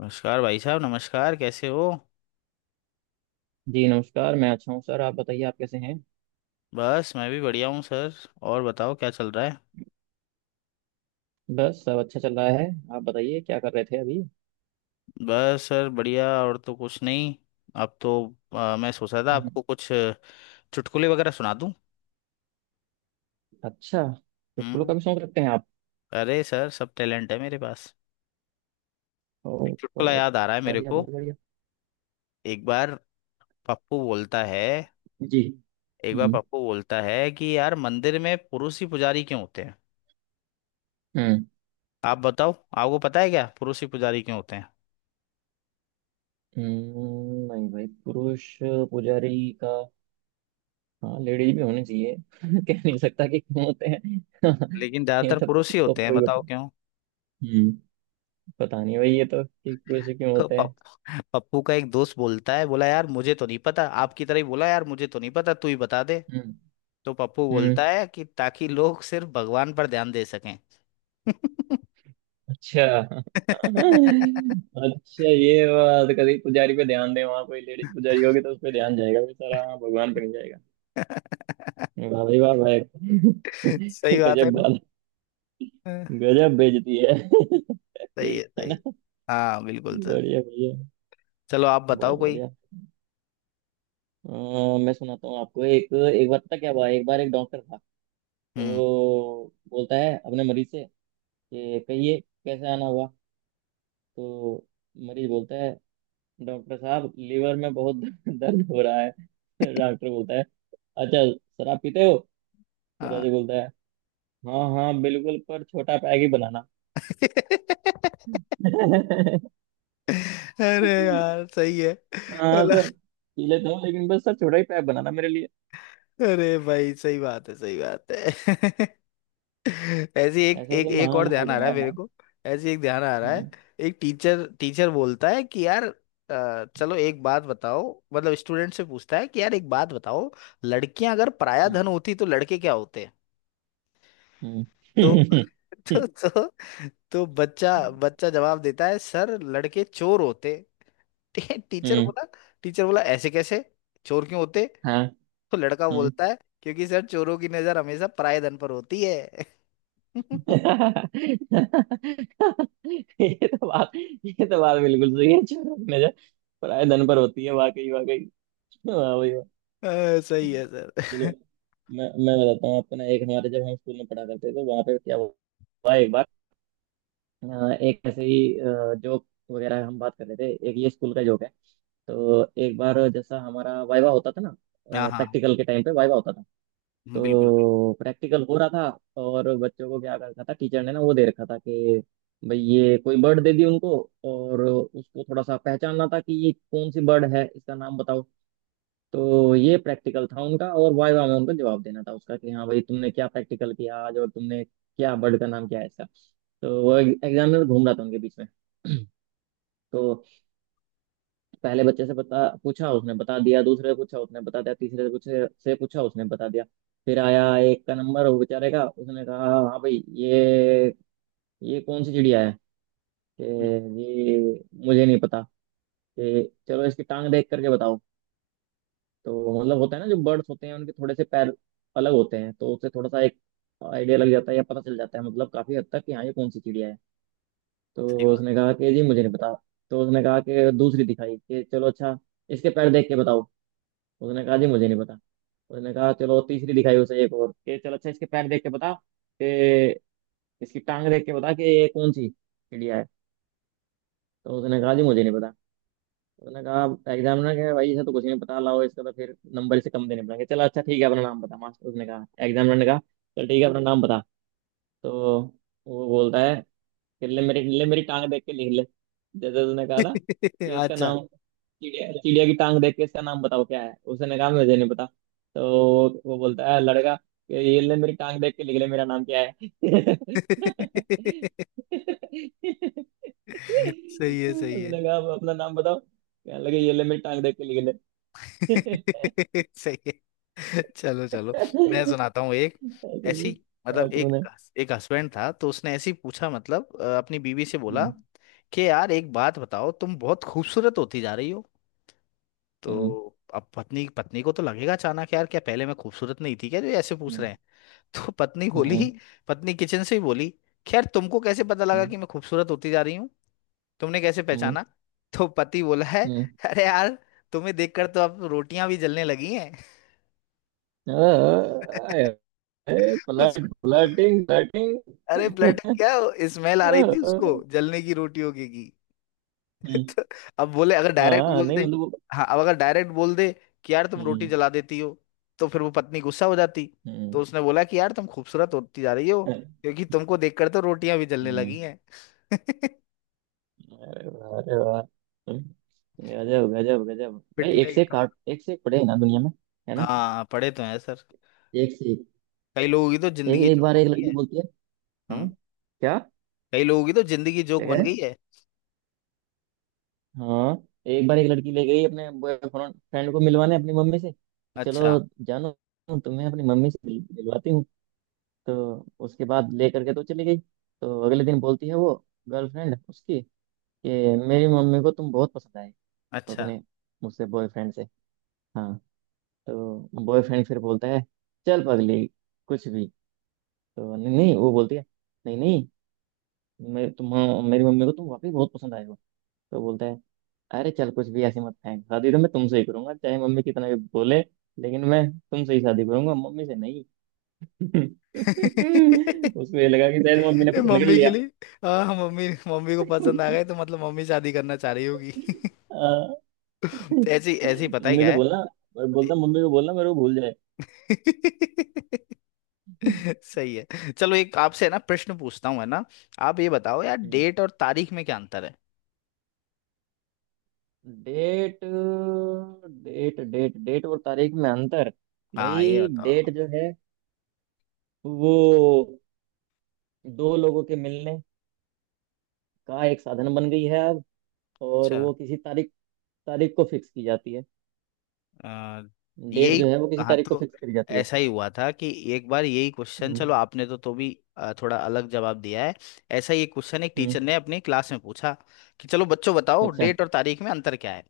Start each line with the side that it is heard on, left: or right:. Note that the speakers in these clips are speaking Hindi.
left: नमस्कार भाई साहब। नमस्कार। कैसे हो।
right: जी नमस्कार। मैं अच्छा हूँ सर। आप बताइए, आप कैसे हैं?
left: बस मैं भी बढ़िया हूँ सर। और बताओ क्या चल रहा है।
right: बस सब अच्छा चल रहा है। आप बताइए, क्या कर रहे थे अभी?
left: बस सर बढ़िया और तो कुछ नहीं। अब तो। मैं सोच रहा था
right: हम्म।
left: आपको कुछ चुटकुले वगैरह सुना दूँ।
right: अच्छा। चुटकुलों
left: हम्म।
right: का भी शौक रखते हैं आप?
left: अरे सर सब टैलेंट है मेरे पास।
right: ओ,
left: एक चुटकुला
right: बहुत।
left: याद आ रहा है मेरे
right: बढ़िया,
left: को।
right: बहुत बढ़िया।
left: एक बार पप्पू बोलता है
right: जी।
left: एक बार
right: हम्म।
left: पप्पू बोलता है कि यार मंदिर में पुरुष ही पुजारी क्यों होते हैं।
right: हम्म।
left: आप बताओ। आपको पता है क्या पुरुष ही पुजारी क्यों होते हैं।
right: नहीं भाई, पुरुष पुजारी का। हाँ, लेडीज भी होने चाहिए। कह नहीं सकता कि क्यों होते हैं।
left: लेकिन
right: ये
left: ज्यादातर
right: तो,
left: पुरुष ही
right: तो
left: होते हैं
right: कोई
left: बताओ
right: बता।
left: क्यों।
right: हम्म। पता नहीं भाई, ये तो कि पुरुष क्यों होते हैं।
left: पप्पू का एक दोस्त बोलता है बोला यार मुझे तो नहीं पता आपकी तरह ही बोला यार मुझे तो नहीं पता तू ही बता दे।
right: हम्म।
left: तो पप्पू
right: हम्म।
left: बोलता है कि ताकि लोग सिर्फ भगवान पर ध्यान दे सकें।
right: अच्छा। अच्छा, ये बात। कभी पुजारी पे ध्यान दे, वहां कोई लेडीज पुजारी होगी तो उस पे ध्यान जाएगा बेचारा, हाँ, भगवान पे नहीं जाएगा। वाह भाई, वाह भाई।
left: सही बात है
right: गजब
left: ना।
right: बात।
left: हाँ,
right: गजब बेइज्जती है।
left: सही है
right: है
left: सही है।
right: ना।
left: हाँ बिल्कुल सर।
right: बढ़िया बढ़िया।
left: चलो आप बताओ
right: बहुत
left: कोई।
right: बढ़िया। मैं सुनाता हूँ आपको, एक एक बार पता क्या हुआ, एक बार एक डॉक्टर था। तो
left: हम्म।
right: बोलता है अपने मरीज से, कि कहिए, कैसे आना हुआ? तो मरीज बोलता है, डॉक्टर साहब, लीवर में बहुत दर्द हो रहा है। डॉक्टर बोलता है, अच्छा, शराब पीते हो?
left: हाँ।
right: फिरोजी बोलता है, हाँ हाँ, बिल्कुल, पर छोटा पैग ही बनाना।
left: अरे यार सही है।
right: हाँ सर, पी लेता हूँ, लेकिन बस सर छोटा ही पैग बनाना मेरे लिए।
left: अरे भाई सही बात है सही बात है। ऐसी एक
right: ऐसे ऐसे
left: एक एक
right: महान
left: और
right: लोग
left: ध्यान आ
right: हैं
left: रहा है
right: यार,
left: मेरे
right: हैं।
left: को। ऐसी एक ध्यान आ रहा है।
right: हम्म।
left: एक टीचर टीचर बोलता है कि यार चलो एक बात बताओ। मतलब स्टूडेंट से पूछता है कि यार एक बात बताओ। लड़कियां अगर पराया
right: हम्म।
left: धन होती तो लड़के क्या होते। तो
right: हम्म।
left: तो तो, तो बच्चा बच्चा जवाब देता है सर लड़के चोर होते। टीचर
right: हम्म।
left: बोला। टीचर बोला ऐसे कैसे। चोर क्यों होते।
right: हाँ।
left: तो लड़का
right: हम्म।
left: बोलता है क्योंकि सर चोरों की नजर हमेशा पराये धन पर होती है।
right: ये तो बात बिल्कुल सही है। छोटा नजर पराये धन पर होती है, वाकई वाकई। वाह भाई।
left: सही है सर।
right: चलो, मैं बताता हूँ आपको ना, एक हमारे, जब हम स्कूल में पढ़ा करते थे, तो वहाँ पे क्या हुआ। एक बार, एक ऐसे ही जोक वगैरह हम बात कर रहे थे, एक ये स्कूल का जोक है। तो एक बार, जैसा हमारा वाइवा होता था ना,
left: हाँ हाँ
right: प्रैक्टिकल के टाइम पे वाइवा होता था।
left: बिल्कुल बिल्कुल।
right: तो प्रैक्टिकल हो रहा था, और बच्चों को क्या कर रखा था टीचर ने ना, वो दे रखा था कि भाई ये कोई बर्ड दे दी उनको, और उसको थोड़ा सा पहचानना था कि ये कौन सी बर्ड है, इसका नाम बताओ। तो ये प्रैक्टिकल था उनका, और वाइवा में उनको जवाब देना था उसका, कि हाँ भाई तुमने क्या प्रैक्टिकल किया आज, और तुमने क्या बर्ड का नाम क्या है इसका। तो वो एग्जामिनर घूम रहा था उनके बीच में। तो पहले बच्चे से बता पूछा, उसने बता दिया। दूसरे से पूछा, उसने बता दिया। तीसरे से पूछे से पूछा, उसने बता दिया। फिर आया एक का नंबर वो बेचारे का। उसने कहा, हाँ भाई ये कौन सी चिड़िया है? कि
left: हम्म,
right: ये, मुझे नहीं पता। कि चलो इसकी टांग देख करके बताओ। तो मतलब होता है ना, जो बर्ड्स होते हैं उनके थोड़े से पैर अलग होते हैं, तो उससे थोड़ा सा एक आइडिया लग जाता है या पता चल जाता है मतलब काफी हद तक कि हाँ ये कौन सी चिड़िया है।
left: सही
right: तो उसने कहा कि जी मुझे नहीं पता। तो उसने कहा कि दूसरी दिखाई, कि चलो अच्छा इसके पैर देख के बताओ। उसने कहा, जी मुझे नहीं पता। उसने कहा चलो, तीसरी दिखाई उसे एक और, कि चलो अच्छा इसके पैर देख के बता, कि इसकी टांग देख के बता कि ये कौन सी चिड़िया है। तो उसने कहा, जी मुझे नहीं पता। मैंने कहा एग्जामिनर, कह भाई इसे तो कुछ नहीं पता, लाओ इसका तो फिर नंबर से कम देने पड़ेंगे। चला अच्छा ठीक है, अपना नाम बता मास्टर। उसने कहा, एग्जामिनर ने कहा, चल ठीक है अपना नाम बता। तो वो बोलता है, ले मेरी टांग देख के लिख ले। जैसे उसने कहा
left: बात।
right: था कि इसका
left: अच्छा।
right: नाम चिड़िया, चिड़िया की टांग देख के इसका नाम बताओ क्या है, उसने कहा मुझे नहीं पता। तो वो बोलता है लड़का कि, ये ले मेरी टांग देख के लिख ले मेरा नाम क्या है। उसने
left: सही है सही है।
right: कहा, "अब अपना नाम बताओ क्या लगे, ये ले मेरी टांग देख के लिख ले।"
left: सही है चलो चलो। मैं सुनाता हूँ एक ऐसी मतलब एक।
right: कार्टून है।
left: एक हस्बैंड था तो उसने ऐसी पूछा मतलब अपनी बीवी से बोला
right: हम्म।
left: कि यार एक बात बताओ तुम बहुत खूबसूरत होती जा रही हो।
right: हम्म।
left: तो अब पत्नी पत्नी को तो लगेगा अचानक यार क्या पहले मैं खूबसूरत नहीं थी क्या जो ये ऐसे पूछ
right: हम्म।
left: रहे हैं। तो पत्नी बोली।
right: हम्म।
left: पत्नी किचन से ही बोली खैर तुमको कैसे पता लगा
right: हम्म।
left: कि मैं खूबसूरत होती जा रही हूँ। तुमने कैसे
right: हम्म।
left: पहचाना। तो पति बोला है अरे यार तुम्हें देखकर तो अब रोटियां भी जलने लगी हैं।
right: हम्म।
left: उसको।
right: Flirting, flirting.
left: अरे फ्लर्टिंग क्या। स्मेल आ रही थी उसको जलने की रोटियों की। तो अब बोले अगर डायरेक्ट
right: हाँ,
left: बोल
right: नहीं
left: दे।
right: मतलब वो।
left: हाँ अब अगर डायरेक्ट बोल दे कि यार तुम रोटी
right: हम्म।
left: जला देती हो तो फिर वो पत्नी गुस्सा हो जाती। तो
right: हम्म।
left: उसने बोला कि यार तुम खूबसूरत होती जा रही हो क्योंकि तुमको देखकर तो रोटियां भी जलने
right: हम्म।
left: लगी हैं।
right: अरे वाह, अरे वाह। गजब, गजब, गजब। भाई, एक
left: पिटने के
right: से एक काट,
left: काम।
right: एक से एक पड़े हैं ना दुनिया में। है ना।
left: हाँ पढ़े तो हैं सर।
right: एक से एक।
left: कई लोगों की तो
right: एक
left: जिंदगी
right: एक
left: जोक
right: बार एक
left: होती
right: लड़की
left: है।
right: बोलती है। हाँ।
left: हम्म।
right: क्या क्या?
left: कई लोगों की तो जिंदगी
right: कह
left: जोक
right: रहे
left: बन गई
right: हैं?
left: है।
right: हाँ। एक बार एक लड़की ले गई अपने बॉयफ्रेंड फ्रेंड को मिलवाने अपनी मम्मी से, कि चलो
left: अच्छा।
right: जानो, तुम्हें अपनी मम्मी से मिलवाती हूँ। तो उसके बाद ले करके तो चली गई। तो अगले दिन बोलती है वो, गर्लफ्रेंड उसकी, कि मेरी मम्मी को तुम बहुत पसंद आए। तो
left: अच्छा।
right: अपने मुझसे, बॉयफ्रेंड से। हाँ। तो बॉयफ्रेंड फिर बोलता है, चल पगली, कुछ भी। तो नहीं नहीं, वो बोलती है, नहीं नहीं, मैं तुम मेरी मम्मी को तुम वाकई बहुत पसंद आए हो। तो बोलता है, अरे चल, कुछ भी ऐसी मत फेंक, शादी तो मैं तुमसे ही करूंगा चाहे मम्मी कितना भी बोले, लेकिन मैं तुमसे ही शादी करूंगा, मम्मी से नहीं। उसको ये लगा कि शायद मम्मी ने
left: ये
right: पसंद कर
left: मम्मी के
right: लिया।
left: लिए। हाँ हाँ, मम्मी मम्मी को पसंद आ गए तो मतलब मम्मी शादी करना चाह रही होगी।
right: अ,
left: तो ऐसी ऐसी पता ही
right: मम्मी
left: क्या
right: से
left: है।
right: बोलना, मैं बोलता मम्मी को बोलना मेरे को भूल जाए।
left: सही है चलो एक आपसे है ना प्रश्न पूछता हूँ है ना। आप ये बताओ यार डेट और तारीख में क्या अंतर है।
right: डेट। डेट और तारीख में अंतर?
left: हाँ ये
right: भाई
left: बताओ।
right: डेट जो है, वो दो लोगों के मिलने का एक साधन बन गई है अब। और
left: अच्छा।
right: वो किसी तारीख तारीख को फिक्स की जाती है।
left: आ,
right: डेट
left: यही।
right: जो है वो किसी
left: हाँ
right: तारीख को
left: तो
right: फिक्स करी जाती है।
left: ऐसा ही हुआ था कि एक बार यही क्वेश्चन
right: हम्म।
left: चलो आपने तो भी थोड़ा अलग जवाब दिया है। ऐसा ही एक क्वेश्चन एक
right: हम्म।
left: टीचर ने अपनी क्लास में पूछा कि चलो बच्चों बताओ
right: अच्छा।
left: डेट और तारीख में अंतर क्या है।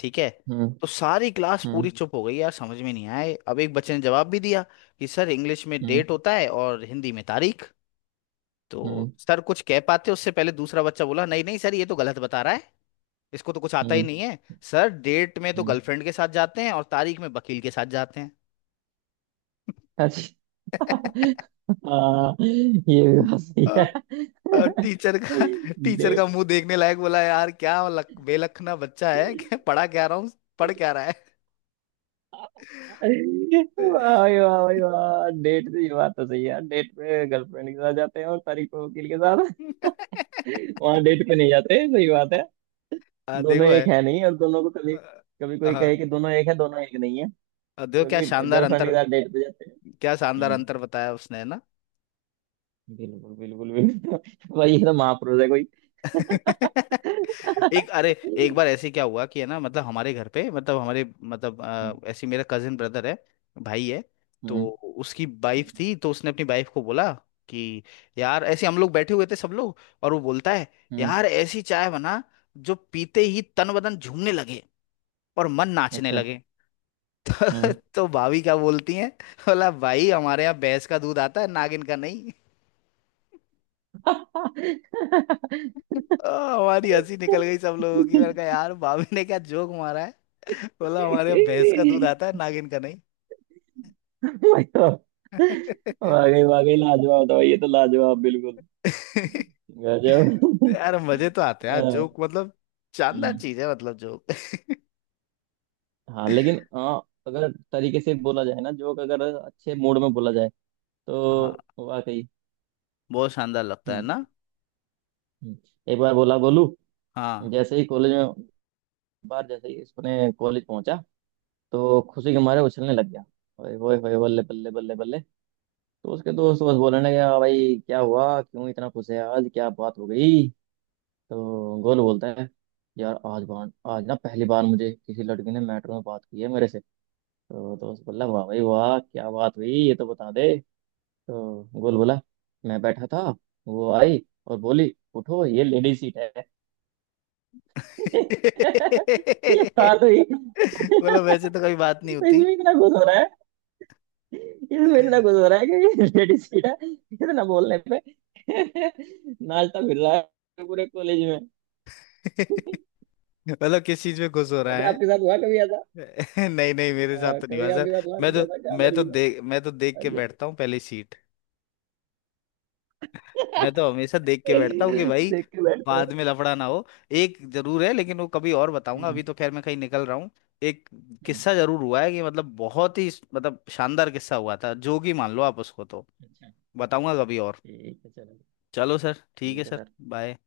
left: ठीक है।
right: हम्म।
left: तो सारी क्लास पूरी
right: हम्म।
left: चुप हो गई यार समझ में नहीं आए अब एक बच्चे ने जवाब भी दिया कि सर इंग्लिश में
right: हम्म।
left: डेट होता है और हिंदी में तारीख। तो
right: हम्म।
left: सर कुछ कह पाते उससे पहले दूसरा बच्चा बोला नहीं नहीं सर ये तो गलत बता रहा है। इसको तो कुछ आता ही
right: हम्म।
left: नहीं है। सर डेट में तो
right: हम्म।
left: गर्लफ्रेंड के साथ जाते हैं और तारीख में वकील के साथ जाते हैं।
right: अच्छा। हाँ, ये भी बात सही है।
left: टीचर का टीचर का
right: डेट।
left: मुंह देखने लायक। बोला यार क्या बेलखना बच्चा है। क्या पढ़ा क्या रहा हूँ। पढ़ क्या रहा है।
right: वाह भाई, वाह भाई वाह, डेट से ये बात तो सही है यार, डेट पे गर्लफ्रेंड के साथ जाते हैं और तारीख को वकील के साथ। वहां डेट पे नहीं जाते, सही बात है। दोनों
left: देखो है।
right: एक है नहीं, और दोनों को कभी कभी कोई कहे
left: हाँ।
right: कि दोनों एक है, दोनों एक नहीं है।
left: देखो क्या
right: क्योंकि
left: शानदार
right: गर्लफ्रेंड के
left: अंतर।
right: साथ डेट पे जाते हैं।
left: क्या शानदार
right: हम्म।
left: अंतर बताया उसने है ना।
right: बिल्कुल बिल्कुल बिल्कुल। भाई ये तो महापुरुष है कोई।
left: एक अरे। एक बार ऐसे क्या हुआ कि है ना मतलब हमारे घर पे मतलब हमारे मतलब ऐसे मेरा कजिन ब्रदर है। भाई है।
right: हम्म।
left: तो
right: हम्म।
left: उसकी वाइफ थी तो उसने अपनी वाइफ को बोला कि यार ऐसे हम लोग बैठे हुए थे सब लोग और वो बोलता है
right: हम्म।
left: यार ऐसी चाय बना जो पीते ही तन बदन झूमने लगे और मन नाचने
right: अच्छा।
left: लगे।
right: हम्म।
left: तो भाभी क्या बोलती है। बोला भाई हमारे यहाँ भैंस का दूध आता है नागिन का नहीं। हमारी हंसी निकल गई सब लोगों की। मैंने कहा यार भाभी ने क्या जोक मारा है। बोला हमारे यहाँ भैंस का दूध आता है नागिन का नहीं।
right: मतलब, वाकई वाकई लाजवाब था भाई, ये तो लाजवाब बिल्कुल। गजब।
left: यार मजे तो आते हैं
right: हाँ।
left: यार जोक मतलब शानदार
right: हम्म,
left: चीज है मतलब जोक।
right: हाँ, लेकिन हाँ, अगर तरीके से बोला जाए ना जोक, अगर अच्छे मूड में बोला जाए
left: हाँ।
right: तो वाकई।
left: बहुत शानदार लगता है
right: हम्म।
left: ना।
right: हम्म। एक बार बोला गोलू,
left: हाँ।
right: जैसे ही कॉलेज में, बार जैसे ही उसने कॉलेज पहुंचा, तो खुशी के मारे उछलने लग गया। ओए होए होए, बल्ले बल्ले बल्ले बल्ले। तो उसके दोस्त बस बोलने लगे, "आ भाई क्या हुआ, क्यों इतना खुश है आज, क्या बात हो गई?" तो गोलू बोलता है, यार आज ना पहली बार मुझे किसी लड़की ने मेट्रो में बात की है मेरे से। तो दोस्त बोला, वाह भाई वाह, क्या बात हुई, ये तो बता दे। तो गोल बोला, मैं बैठा था, वो आई और बोली, उठो ये लेडी सीट है। ये बात हुई।
left: बोला वैसे तो कोई बात नहीं
right: तो
left: होती।
right: इसमें इतना खुश हो रहा है। इसमें इतना कुछ हो रहा है कि लेडीज सीटा, इतना बोलने पे नाश्ता मिल रहा है पूरे कॉलेज में।
left: मतलब किस चीज में खुश हो रहा।
right: अच्छा, आपके साथ हुआ कभी ऐसा?
left: नहीं नहीं मेरे साथ तो नहीं हुआ
right: कभी आपके
left: सर।
right: साथ हुआ
left: मैं
right: कुछ
left: तो।
right: ऐसा, क्या लड़की ने?
left: मैं तो देख के बैठता हूँ पहले सीट। मैं
right: अच्छा।
left: तो हमेशा देख के बैठता हूँ कि भाई
right: देख के बैठते हो?
left: बाद में लफड़ा ना हो। एक जरूर है लेकिन वो कभी और बताऊंगा,
right: हम्म।
left: अभी तो खैर मैं कहीं निकल रहा हूँ। एक
right: हम्म।
left: किस्सा जरूर हुआ है कि मतलब बहुत ही मतलब शानदार किस्सा हुआ था, जोगी मान लो आप उसको, तो
right: अच्छा।
left: बताऊंगा कभी और।
right: ठीक है, चलो
left: चलो सर ठीक है
right: ठीक है
left: सर।
right: सर।
left: बाय।